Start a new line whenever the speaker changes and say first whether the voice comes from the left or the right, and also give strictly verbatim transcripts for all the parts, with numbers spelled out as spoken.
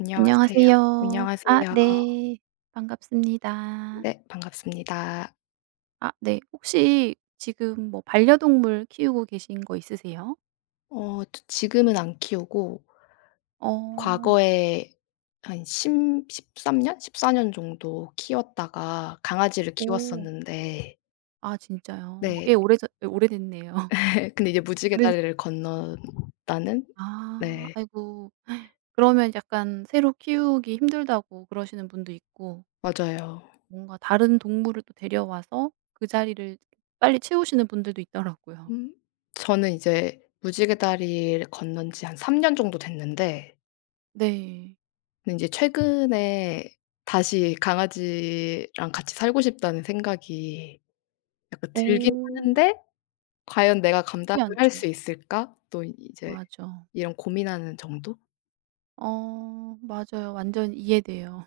left: 안녕하세요.
right: 안녕하세요. 아
left: 안녕하세요.
right: 네. 반갑습니다.
left: 네, 반갑습니다.
right: 아 네. 혹시 지금 뭐 반려동물 키우고 계신 거 있으세요?
left: 어 저 지금은 안 키우고
right: 어.
left: 과거에 한 십 십삼 년, 십사 년 정도 키웠다가 강아지를
right: 오.
left: 키웠었는데.
right: 아 진짜요?
left: 네.
right: 꽤 오래 오래됐네요.
left: 근데 이제 무지개
right: 근데,
left: 다리를 건넜다는.
right: 아
left: 네,
right: 아이고. 그러면 약간 새로 키우기 힘들다고 그러시는 분도 있고
left: 맞아요.
right: 뭔가 다른 동물을 또 데려와서 그 자리를 빨리 채우시는 분들도 있더라고요.
left: 음, 저는 이제 무지개 다리를 건넌 지 한 삼 년 정도 됐는데,
right: 네.
left: 근데 제 최근에 다시 강아지랑 같이 살고 싶다는 생각이 약간 들긴
right: 오,
left: 하는데 '과연 내가
right: 쉽지
left: 감당을 할 수
right: 않죠.
left: 있을까?' 또 이제
right: 맞아.
left: 이런 고민하는 정도?
right: 어 맞아요. 완전 이해돼요.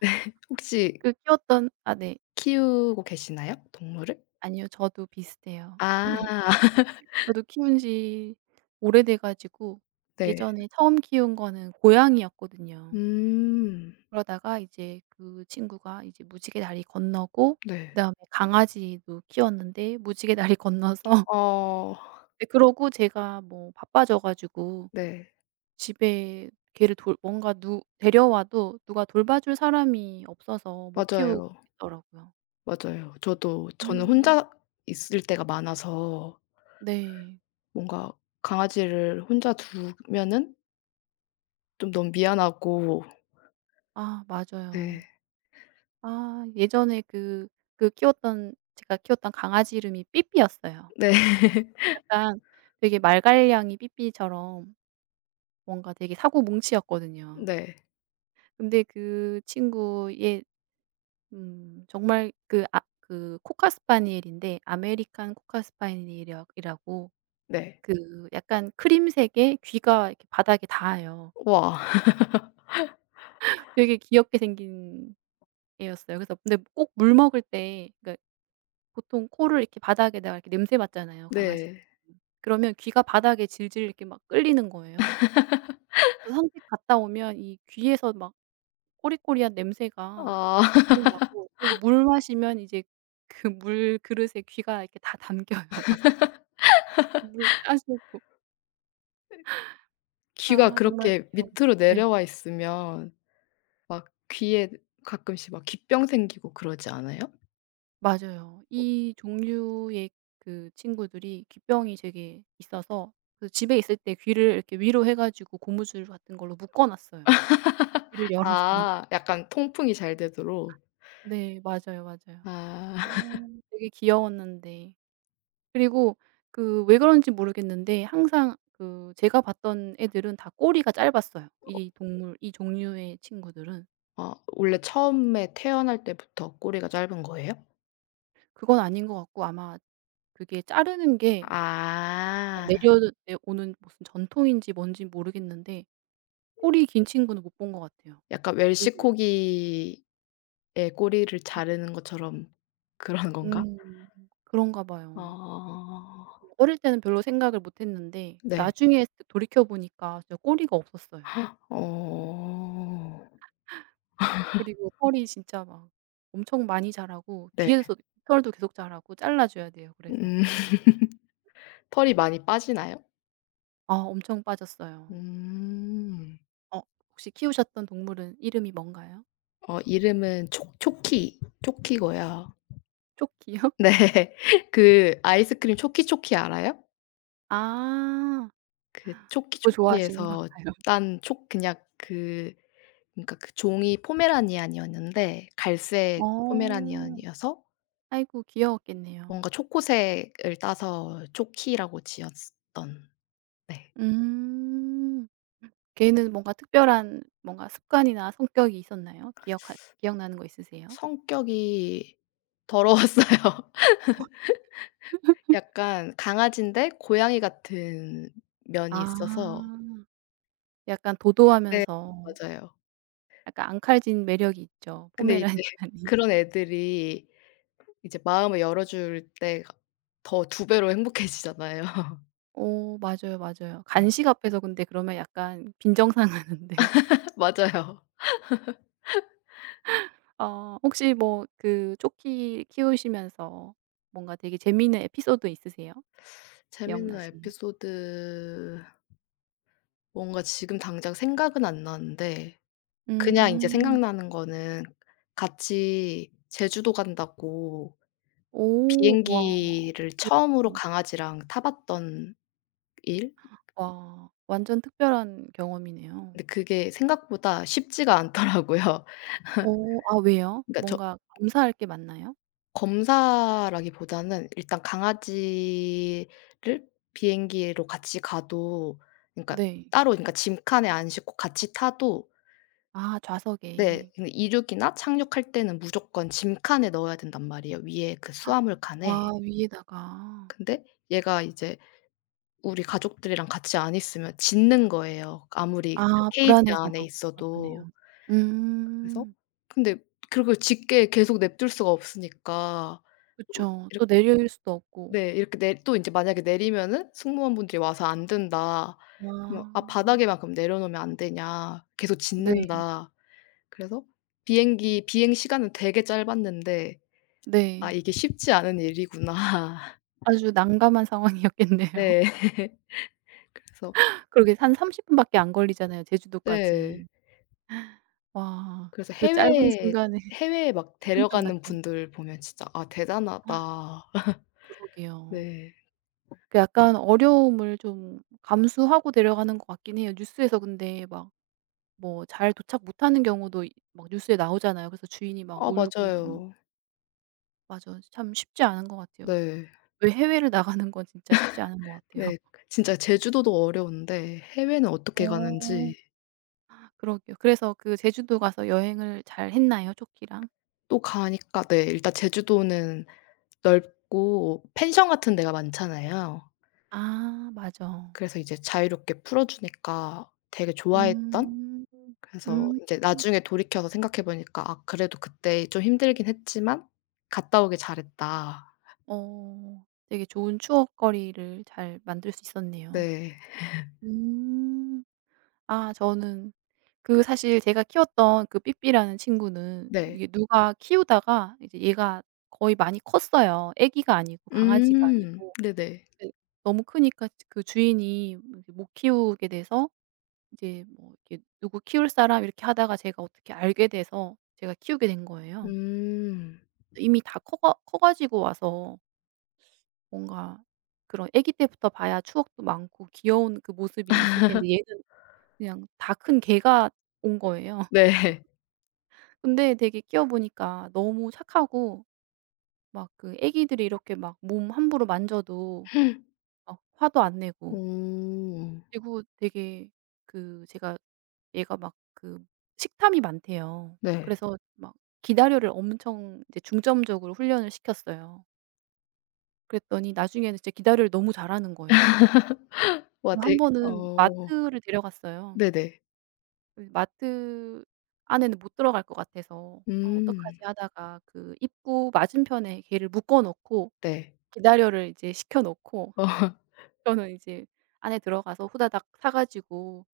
left: 혹시
right: 그 키웠던 아 네.
left: 키우고 계시나요? 동물을?
right: 아니요. 저도 비슷해요.
left: 아,
right: 저도 키운 지 오래돼 가지고
left: 네.
right: 예전에 처음 키운 거는 고양이였거든요.
left: 음.
right: 그러다가 이제 그 친구가 이제 무지개 다리 건너고
left: 네.
right: 그다음에 강아지도 키웠는데 무지개 다리 건너서
left: 어.
right: 네, 그러고 제가 뭐 바빠져 가지고
left: 네.
right: 집에 걔를 돌 뭔가 누 데려와도 누가 돌봐 줄 사람이 없어서 못 키우고
left: 맞아요.
right: 있더라고요.
left: 맞아요. 저도 저는
right: 음.
left: 혼자 있을 때가 많아서
right: 네.
left: 뭔가 강아지를 혼자 두면은 좀 너무 미안하고.
right: 아 맞아요.
left: 네.
right: 아 예전에 그 그 키웠던 제가 키웠던 강아지 이름이 삐삐였어요.
left: 네.
right: 약간 되게 말갈량이 삐삐처럼 뭔가 되게 사고뭉치였거든요.
left: 네.
right: 근데 그 친구 얘 음 정말 그 아 그 코카스파니엘인데 아메리칸 코카스파니엘이라 고
left: 네.
right: 그 약간 크림색의 귀가 이렇게 바닥에 닿아요.
left: 우와.
right: 되게 귀엽게 생긴 애였어요. 그래서 근데 꼭 물 먹을 때 그러니까 보통 코를 이렇게 바닥에다가 이렇게 냄새 맡잖아요, 강아지들이.
left: 네.
right: 그러면 귀가 바닥에 질질 이렇게 막 끌리는 거예요. 그래서 산책 갔다 오면 이 귀에서 막 꼬리꼬리한 냄새가
left: 아.
right: 엄청 나고, 그리고 물 마시면 이제 그 물 그릇에 귀가 이렇게 다 담겨요 막. 물 짜시고.
left: 귀가
right: 아 정말
left: 그렇게
right: 귀여운
left: 밑으로
right: 네
left: 내려와 있으면 막 귀에 가끔씩 막 귀병 생기고 그러지 않아요?
right: 맞아요. 이 종류의 그 친구들이 귀병이 되게 있어서 그 집에 있을 때 귀를 이렇게 위로 해 가지고 고무줄 같은 걸로 묶어 놨어요. 귀를 열어서.
left: 아, 약간 통풍이 잘 되도록.
right: 네. 맞아요, 맞아요.
left: 아.
right: 어. 되게 귀여웠는데. 그리고 그 왜 그런지 모르겠는데 항상 그 제가 봤던 애들은 다 꼬리가 짧았어요. 이 동물 이 종류의 친구들은.
left: 어, 원래 처음에 태어날 때부터 꼬리가 짧은 거예요?
right: 그건 아닌 것 같고 아마 그게 자르는 게 약간
left: 아.
right: 내려 오는 무슨 전통인지 뭔지 모르겠는데 꼬리 긴 친구는 못 본 것 같아요.
left: 약간
right: 왜 그러지?
left: 웰시코기의 꼬리를 자르는 것처럼 그런 건가?
right: 음. 그런가 봐요.
left: 어.
right: 어릴 때는 별로 생각을 못 했는데
left: 네.
right: 나중에 돌이켜 보니까 진짜 꼬리가 없었어요.
left: 어.
right: 그리고 털이 진짜 막 엄청 많이 자라고
left: 네.
right: 귀에서 털도 계속 자라고 잘라 줘야 돼요, 그래서.
left: 음. 털이 많이 빠지나요?
right: 아 엄청 빠졌어요.
left: 음.
right: 어 혹시 키우셨던 동물은 이름이 뭔가요?
left: 어, 이름은 초 초키, 초키고요.
right: 초키요?
left: 네. 그 아이스크림 초키초키 알아요?
right: 아
left: 그
right: 그거 좋아하시는가
left: 초키초키에서
right: 봐요.
left: 딴 초, 그냥, 그 그러니까 그 종이 포메라니안이었는데 갈색
right: 어.
left: 포메라니안이어서
right: 아이고 귀여웠겠네요.
left: 뭔가 초코색을 따서 초키라고 지었던. 네.
right: 음. 걔는 뭔가 특별한 뭔가 습관이나 성격이 있었나요? 기억하 기억나는 거 있으세요?
left: 성격이 더러웠어요. 약간 강아지인데 고양이 같은 면이 있어서.
right: 아. 약간
left: 네,
right: 도도하면서
left: 맞아요.
right: 약간 앙칼진 매력이 있죠,
left: 근데 이제
right: 포메라니안이.
left: 그런 애들이 이제 마음을 열어줄 때 더 두 배로 행복해지잖아요.
right: 어 맞아요, 맞아요.
left: 네.
right: 간식 앞에서 근데 그러면 약간 빈정상하는데
left: 맞아요.
right: 어 혹시 뭐 그 초키 키우시면서 뭔가 되게 재미있는 에피소드 있으세요?
left: 재밌는
right: 기억나시는?
left: 에피소드, 뭔가 지금 당장 생각은 안 나는데 그냥 인제
right: 음.
left: 생각나는 거는 같이 제주도 간다고
right: 오 와.
left: 비행기를
right: 예.
left: 처음으로
right: 음.
left: 강아지랑 타 봤던 일?
right: 와 완전 특별한 경험이네요.
left: 근데 그게 생각보다 쉽지가 않더라고요.
right: 어 아 왜요?
left: 그러니까 저
right: 뭔가 검사할 게 많나요?
left: 검사라기보다는 일단 강아지를 비행기로 같이 가도, 그러니까
right: 네.
left: 따로, 그러니까 짐칸에 안 싣고 같이 타도.
right: 아
left: 네.
right: 좌석에.
left: 근데 이륙이나 착륙할 때는 무조건 짐칸에 넣어야 된단 말이에요, 위에 그 수화물 칸에.
right: 아 위에다가.
left: 근데 얘가 이제 우리 가족들이랑 같이 안 있으면 짖는 거예요, 아무리 그
right: 아
left: 케이지
right: 불안해서
left: 안에
right: 그렇
left: 있어도.
right: 그렇겠네요.
left: 그래서,
right: 음.
left: 근데 그걸 짖게 계속 냅둘 수가 없으니까 어
right: 그쵸.
left: 이렇
right: 또 내릴 수도 없고.
left: 네. 이렇게 내, 또 인제 만약에 내리면은 승무원분들이 와서 "안 된다." 그러면 "아,
right: 아
left: 바닥에만 그럼 내려놓으면 안 되냐. 계속
right: 네.
left: 짖는다." 그래서 비행기 비행 시간은 되게 짧았는데 '아,
right: 네.
left: 이게 쉽지 않은 일이구나.'
right: 아주 난감한 상황이었겠네요.
left: 네. 그래서.
right: 그러게 한 삼십 분밖에 안 걸리잖아요,
left: 네.
right: 제주도까지. 와
left: 그래서
right: 그 짧은
left: 해외에
right: 순간에
left: 해외에 막
right: 식은땀
left: 데려가는
right: 났겠네.
left: 분들 보면 진짜 '아, 대단하다.'
right: 그러게요.
left: 네.
right: 그 약간 어려움을 좀 감수하고 내려가는 것 같긴 해요. 뉴스에서 근데 막 뭐 잘 도착 못하는 경우도 이 막 뉴스에 나오잖아요. 그래서 주인이 막
left: 아,
right: 울고
left: 맞아요.
right: 맞아. 참 쉽지 않은 것 같아요.
left: 네.
right: 왜 해외를 나가는 건 진짜 쉽지 않은 것 같아요.
left: 네. 진짜 제주도도 어려운데 해외는 어떻게
right: 어.
left: 가는지.
right: 그러게요. 그래서 그 제주도 가서 여행을 잘 했나요? 조끼랑?
left: 또 가니까, 네, 일단 제주도는 넓고 펜션 같은 데가 많잖아요.
right: 아 맞아.
left: 그래서 이제 자유롭게 풀어 주니까 되게 좋아했던.
right: 음.
left: 그래서
right: 음.
left: 인제 나중에 돌이켜서 생각해 보니까 '아, 그래도 그때 좀 힘들긴 했지만 갔다 오길 잘했다.'
right: 어. 되게 좋은 추억거리를 잘 만들 수 있었네요.
left: 네.
right: 음. 아 저는 그 사실 제가 키웠던 그 삐삐라는 친구는
left: 네.
right: 이게 누가 키우다가 이제 얘가 거의 많이 컸어요. 애기가 아니고 강아지가
left: 음.
right: 아니고.
left: 네네.
right: 네. 너무 크니까 그 주인이 이제 못 키우게 돼서 이제 뭐 이렇게 누구 키울 사람 이렇게 하다가 제가 어떻게 알게 돼서 제가 키우게 된 거예요.
left: 음.
right: 이미 다 커가 커 가지고 와서 뭔가 그런 아기 때부터 봐야 추억도 많고 귀여운 그 모습이 있을 텐데 얘는 그냥 다 큰 개가 온 거예요.
left: 네.
right: 근데 되게 키워 보니까 너무 착하고 막 그 아기들이 이렇게 막 몸 함부로 만져도 막 화도 안 내고,
left: 오.
right: 그리고 되게 그 제가 얘가 막 그 식탐이 많대요.
left: 네.
right: 그래서 막 기다려를 엄청 이제 중점적으로 훈련을 시켰어요. 그랬더니 나중에는 진짜 기다려를 너무 잘하는 거예요.
left: 와,
right: 한
left: 되게.
right: 번은
left: 어.
right: 마트를 데려갔어요.
left: 네네.
right: 그 마트 안에는 못 들어갈 것 같아서 '아 어떡하지?'
left: 음.
right: 하다가 그 입구 맞은편에 걔를 묶어 놓고
left: 네.
right: 기다려를 이제 시켜 놓고
left: 어.
right: 저는 이제 안에 들어가서 후다닥 사 가지고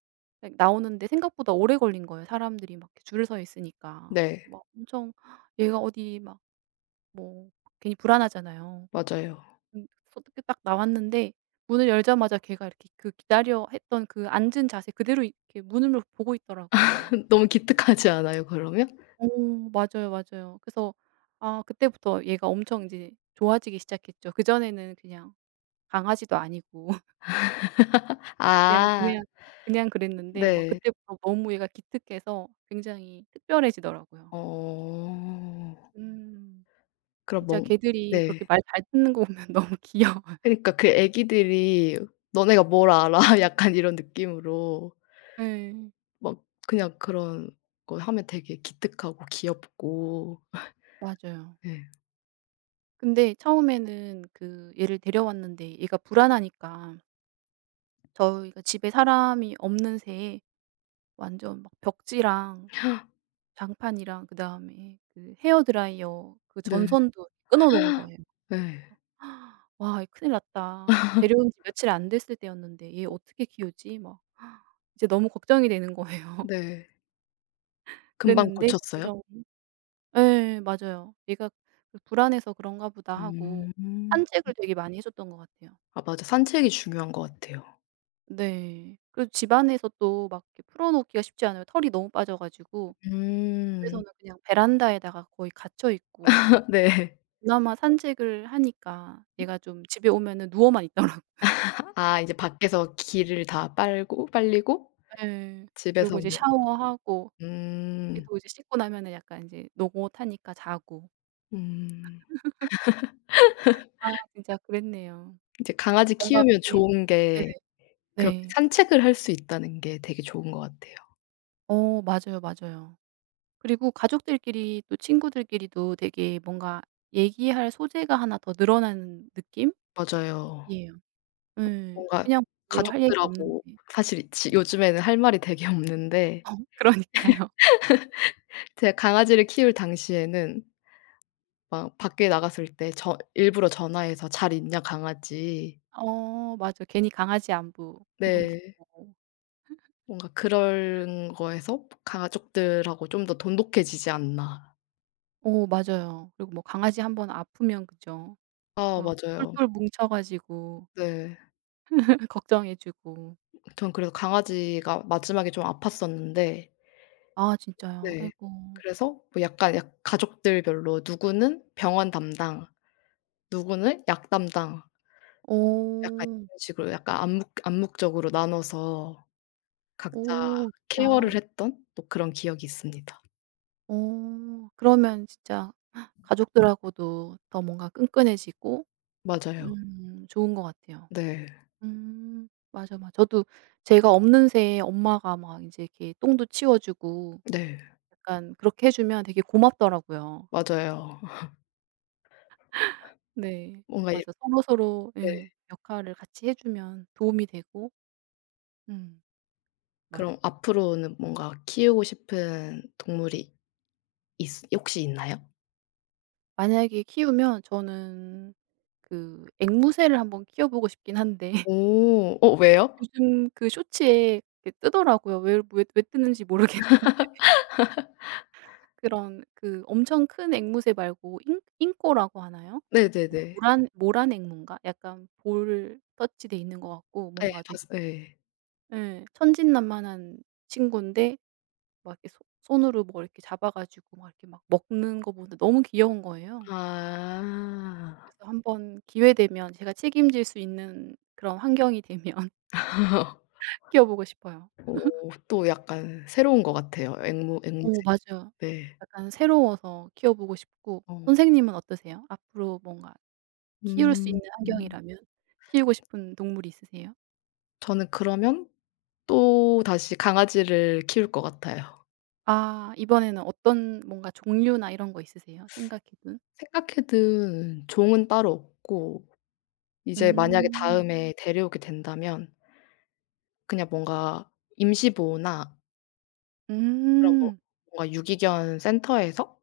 right: 막 나오는데 생각보다 오래 걸린 거예요. 사람들이 막 이렇게 줄을 서 있으니까.
left: 네.
right: 막 엄청 얘가 어디 막 뭐 괜히 불안하잖아요.
left: 맞아요.
right: 음 어떻게 딱 나왔는데 문을 열자마자 걔가 이렇게 그 기다려 했던 그 앉은 자세 그대로 이렇게 문을 보고 있더라고요.
left: 너무 기특하지 않아요 그러면?
right: 어 맞아요, 맞아요. 그래서 아 그때부터 얘가 엄청 이제 좋아지기 시작했죠. 그전에는 그냥 강아지도 아니고 그냥,
left: 아.
right: 그냥, 그냥 그랬는데 막
left: 네.
right: 그때부터 너무 얘가 기특해서 굉장히 특별해지더라고요.
left: 어.
right: 음.
left: 그럼
right: 진짜
left: 뭔
right: 개들이 그렇게
left: 네.
right: 말 잘 듣는 거 보면 너무 귀여워요.
left: 그니까 그 애기들이 '너네가 뭘 알아?' 약간 이런 느낌으로
right: 예.
left: 막 그냥 그런 거 하면 되게 기특하고 귀엽고.
right: 맞아요.
left: 예.
right: 근데 처음에는 그 얘를 데려왔는데 얘가 불안하니까 저희가 집에 사람이 없는 새에 완전 막 벽지랑 장판이랑 그다음에 그 헤어 드라이어 그
left: 네.
right: 전선도 끊어 놓은 거예요.
left: 예.
right: 와 이 큰일 났다. 데려온 지 며칠 안 됐을 때였는데 '얘 어떻게 키우지?' 막 이제 너무 걱정이 되는 거예요.
left: 네. 금방
right: 그랬는데
left: 고쳤어요?
right: 점점 예 맞아요. '얘가 그 불안해서 그런가 보다.' 하고
left: 음.
right: 산책을 되게 많이 해 줬던 것 같아요.
left: 아, 맞아. 산책이 중요한 것 같아요.
right: 네. 그리고 집 안에서 또 막 이렇게 풀어 놓기가 쉽지 않아요. 털이 너무 빠져 가지고
left: 음.
right: 집에서는 그냥 베란다에다가 거의 갇혀 있고
left: 네.
right: 그나마 산책을 하니까 얘가 좀 집에 오면은 누워만 있더라고요.
left: 아, 이제 밖에서 기를 다 빨고 빨리고
right: 예.
left: 집에서
right: 그리고 이제
left: 는
right: 샤워하고
left: 음.
right: 그래도 이제 씻고 나면은 약간 인제 노곤하니까 자고.
left: 음.
right: 아 진짜 그랬네요.
left: 이제 강아지
right: 뭔가
left: 키우면
right: 그때
left: 좋은
right: 네네.
left: 게 그렇게
right: 네.
left: 산책을 할 수 있다는 게 되게 좋은 것 같아요.
right: 어 맞아요, 맞아요. 그리고 가족들끼리 또 친구들끼리도 되게 뭔가 얘기할 소재가 하나 더 늘어나는 느낌이에요.
left: 맞아요.
right: 예.
left: 뭔가
right: 그냥 별로 할 얘기 없는데.
left: 가족들하고, 사실 지 요즘에는 할 말이 되게 없는데
right: 어 그러니까요.
left: 제가 강아지를 키울 당시에는 막 밖에 나갔을 때 저 일부러 전화해서 "잘 있냐 강아지."
right: 어 맞아. 괜히 강아지 안부 한번
left: 네.
right: 묻고.
left: 뭔가 그런 거에서 '가족들하고 좀 더 돈독해지지 않나.'
right: 어 맞아요. 그리고 뭐 강아지 한번 아프면 그죠.
left: 아,
right: 막
left: 맞아요.
right: 똘똘 뭉쳐 가지고
left: 네.
right: 걱정해 주고.
left: 전 그래서 강아지가 마지막에 좀 아팠었는데.
right: 아 진짜요?
left: 네.
right: 아이고.
left: 그래서 뭐 약간 약, 가족들별로 누구는 병원 담당, 누구는 약 담당, 약간
right: 오
left: 이런 식으로 약간 암묵 암묵적으로 나눠서 각자
right: 오 좋다.
left: 케어를 했던 또 그런 기억이 있습니다.
right: 오 그러면 진짜 가족들하고도 더 뭔가 끈끈해지고
left: 맞아요.
right: 음 좋은 것 같아요.
left: 네.
right: 음. 맞아, 맞아. 저도 제가 없는 새에 엄마가 막 이제 이렇게 똥도 치워 주고
left: 네.
right: 약간 그렇게 해 주면 되게 고맙더라고요.
left: 맞아요.
right: 네.
left: 뭔가 이.
right: 맞아. 서로서로
left: 네.
right: 예 역할을 같이 해 주면 도움이 되고. 음 맞아.
left: 그럼 앞으로는 뭔가 키우고 싶은 동물이 있 혹시 있나요?
right: 만약에 키우면 저는 그 앵무새를 한번 키워 보고 싶긴 한데
left: 오. 어, 왜요?
right: 요즘 그 쇼츠에 이렇게 뜨더라고요. 왜 왜 왜 뜨는지 모르겠는 그런 그 엄청 큰 앵무새 말고 잉 잉꼬라고 하나요? 아니
left: 네네네.
right: 모란 모란 앵무인가? 약간 볼 터치돼 있는 것 같고
left: 예.
right: 뭔가 되게
left: 봤어, 예.
right: 예. 천진난만한 친구인데 막 이렇게 손 손으로 뭐 이렇게 잡아 가지고 막 이렇게 막 먹는 거 보는데 너무 귀여운 거예요.
left: 아.
right: 그래서 한번 기회 되면 제가 책임질 수 있는 그런 환경이 되면 키워 보고 싶어요.
left: 오, 또 약간 새로운 것 같아요. 앵무 앵무새.
right: 어 맞아요.
left: 네.
right: 약간 새로워서 키워보고 싶고
left: 어.
right: 선생님은 어떠세요? 앞으로 뭔가 키울 수
left: 음.
right: 있는
left: 음.
right: 환경이라면 키우고 싶은 동물이 있으세요?
left: 저는 그러면 또다시 강아지를 키울 것 같아요.
right: 아 이번에는 어떤 뭔가 종류나 이런 거 있으세요? 생각해 둔?
left: 생각해 둔 종은 따로 없고, 이제 만약에
right: 음.
left: 다음에 데려오게 된다면 그냥 뭔가 임시보호나 그런 뭐,
right: 음.
left: 뭔가 유기견 센터에서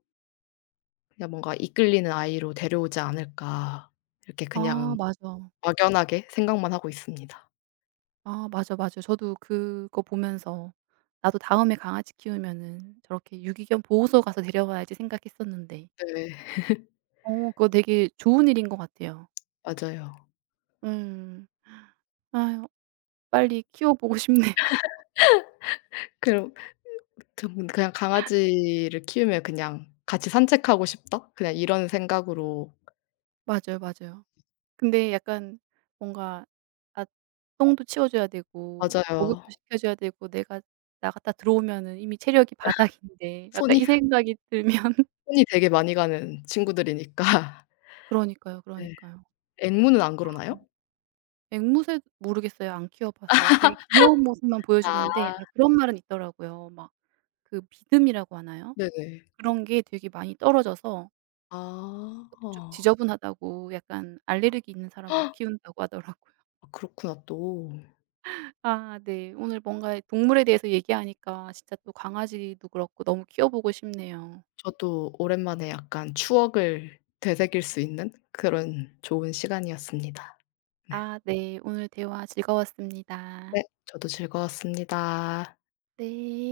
left: 그냥 뭔가 이끌리는 아이로 데려오지 않을까. 이렇게
right: 아
left: 그냥
right: 맞아.
left: 막연하게 생각만 하고 있습니다.
right: 아 맞아, 맞아. 저도 그거 보면서 '나도 다음에 강아지 키우면은 저렇게 유기견 보호소 가서 데려와야지.' 생각했었는데
left: 네.
right: 어 그거 되게 좋은 일인 것 같아요.
left: 맞아요.
right: 음. 아유 빨리 키워보고 싶네요.
left: 그럼 전 그냥 '강아지를 키우면 그냥 같이 산책하고 싶다.' 그냥 이런 생각으로.
right: 맞아요, 맞아요. 근데 약간 뭔가 아 똥도 치워 줘야 되고 목욕도
left: 맞아요.
right: 시켜 줘야 되고 내가 나갔다 들어오면은 이미 체력이 바닥인데 약간
left: 손이
right: 이 생각이 들면
left: 손이 되게 많이 가는 친구들이니까.
right: 그러니까요,
left: 네.
right: 그러니까요.
left: 앵무는 안 그러나요?
right: 앵무새 모르겠어요. 안 키워 봐서. 되게 귀여운 모습만
left: 아.
right: 보여주는데 아 그런 말은 있더라고요. 막 그 믿음이라고 하나요?
left: 네네.
right: 그런 게 되게 많이 떨어져서 좀
left: 아.
right: 지저분하다고 약간 알레르기 있는 사람 못 키운다고 하더라고요.
left: 아, 그렇구나 또.
right: 아 네. 오늘 뭔가 동물에 대해서 얘기하니까 진짜 또 강아지도 그렇고 너무 키워보고 싶네요.
left: 저도 오랜만에 약간 추억을 되새길 수 있는 그런 좋은 시간이었습니다. 네.
right: 아 네. 오늘 대화 즐거웠습니다.
left: 네. 저도 즐거웠습니다.
right: 네.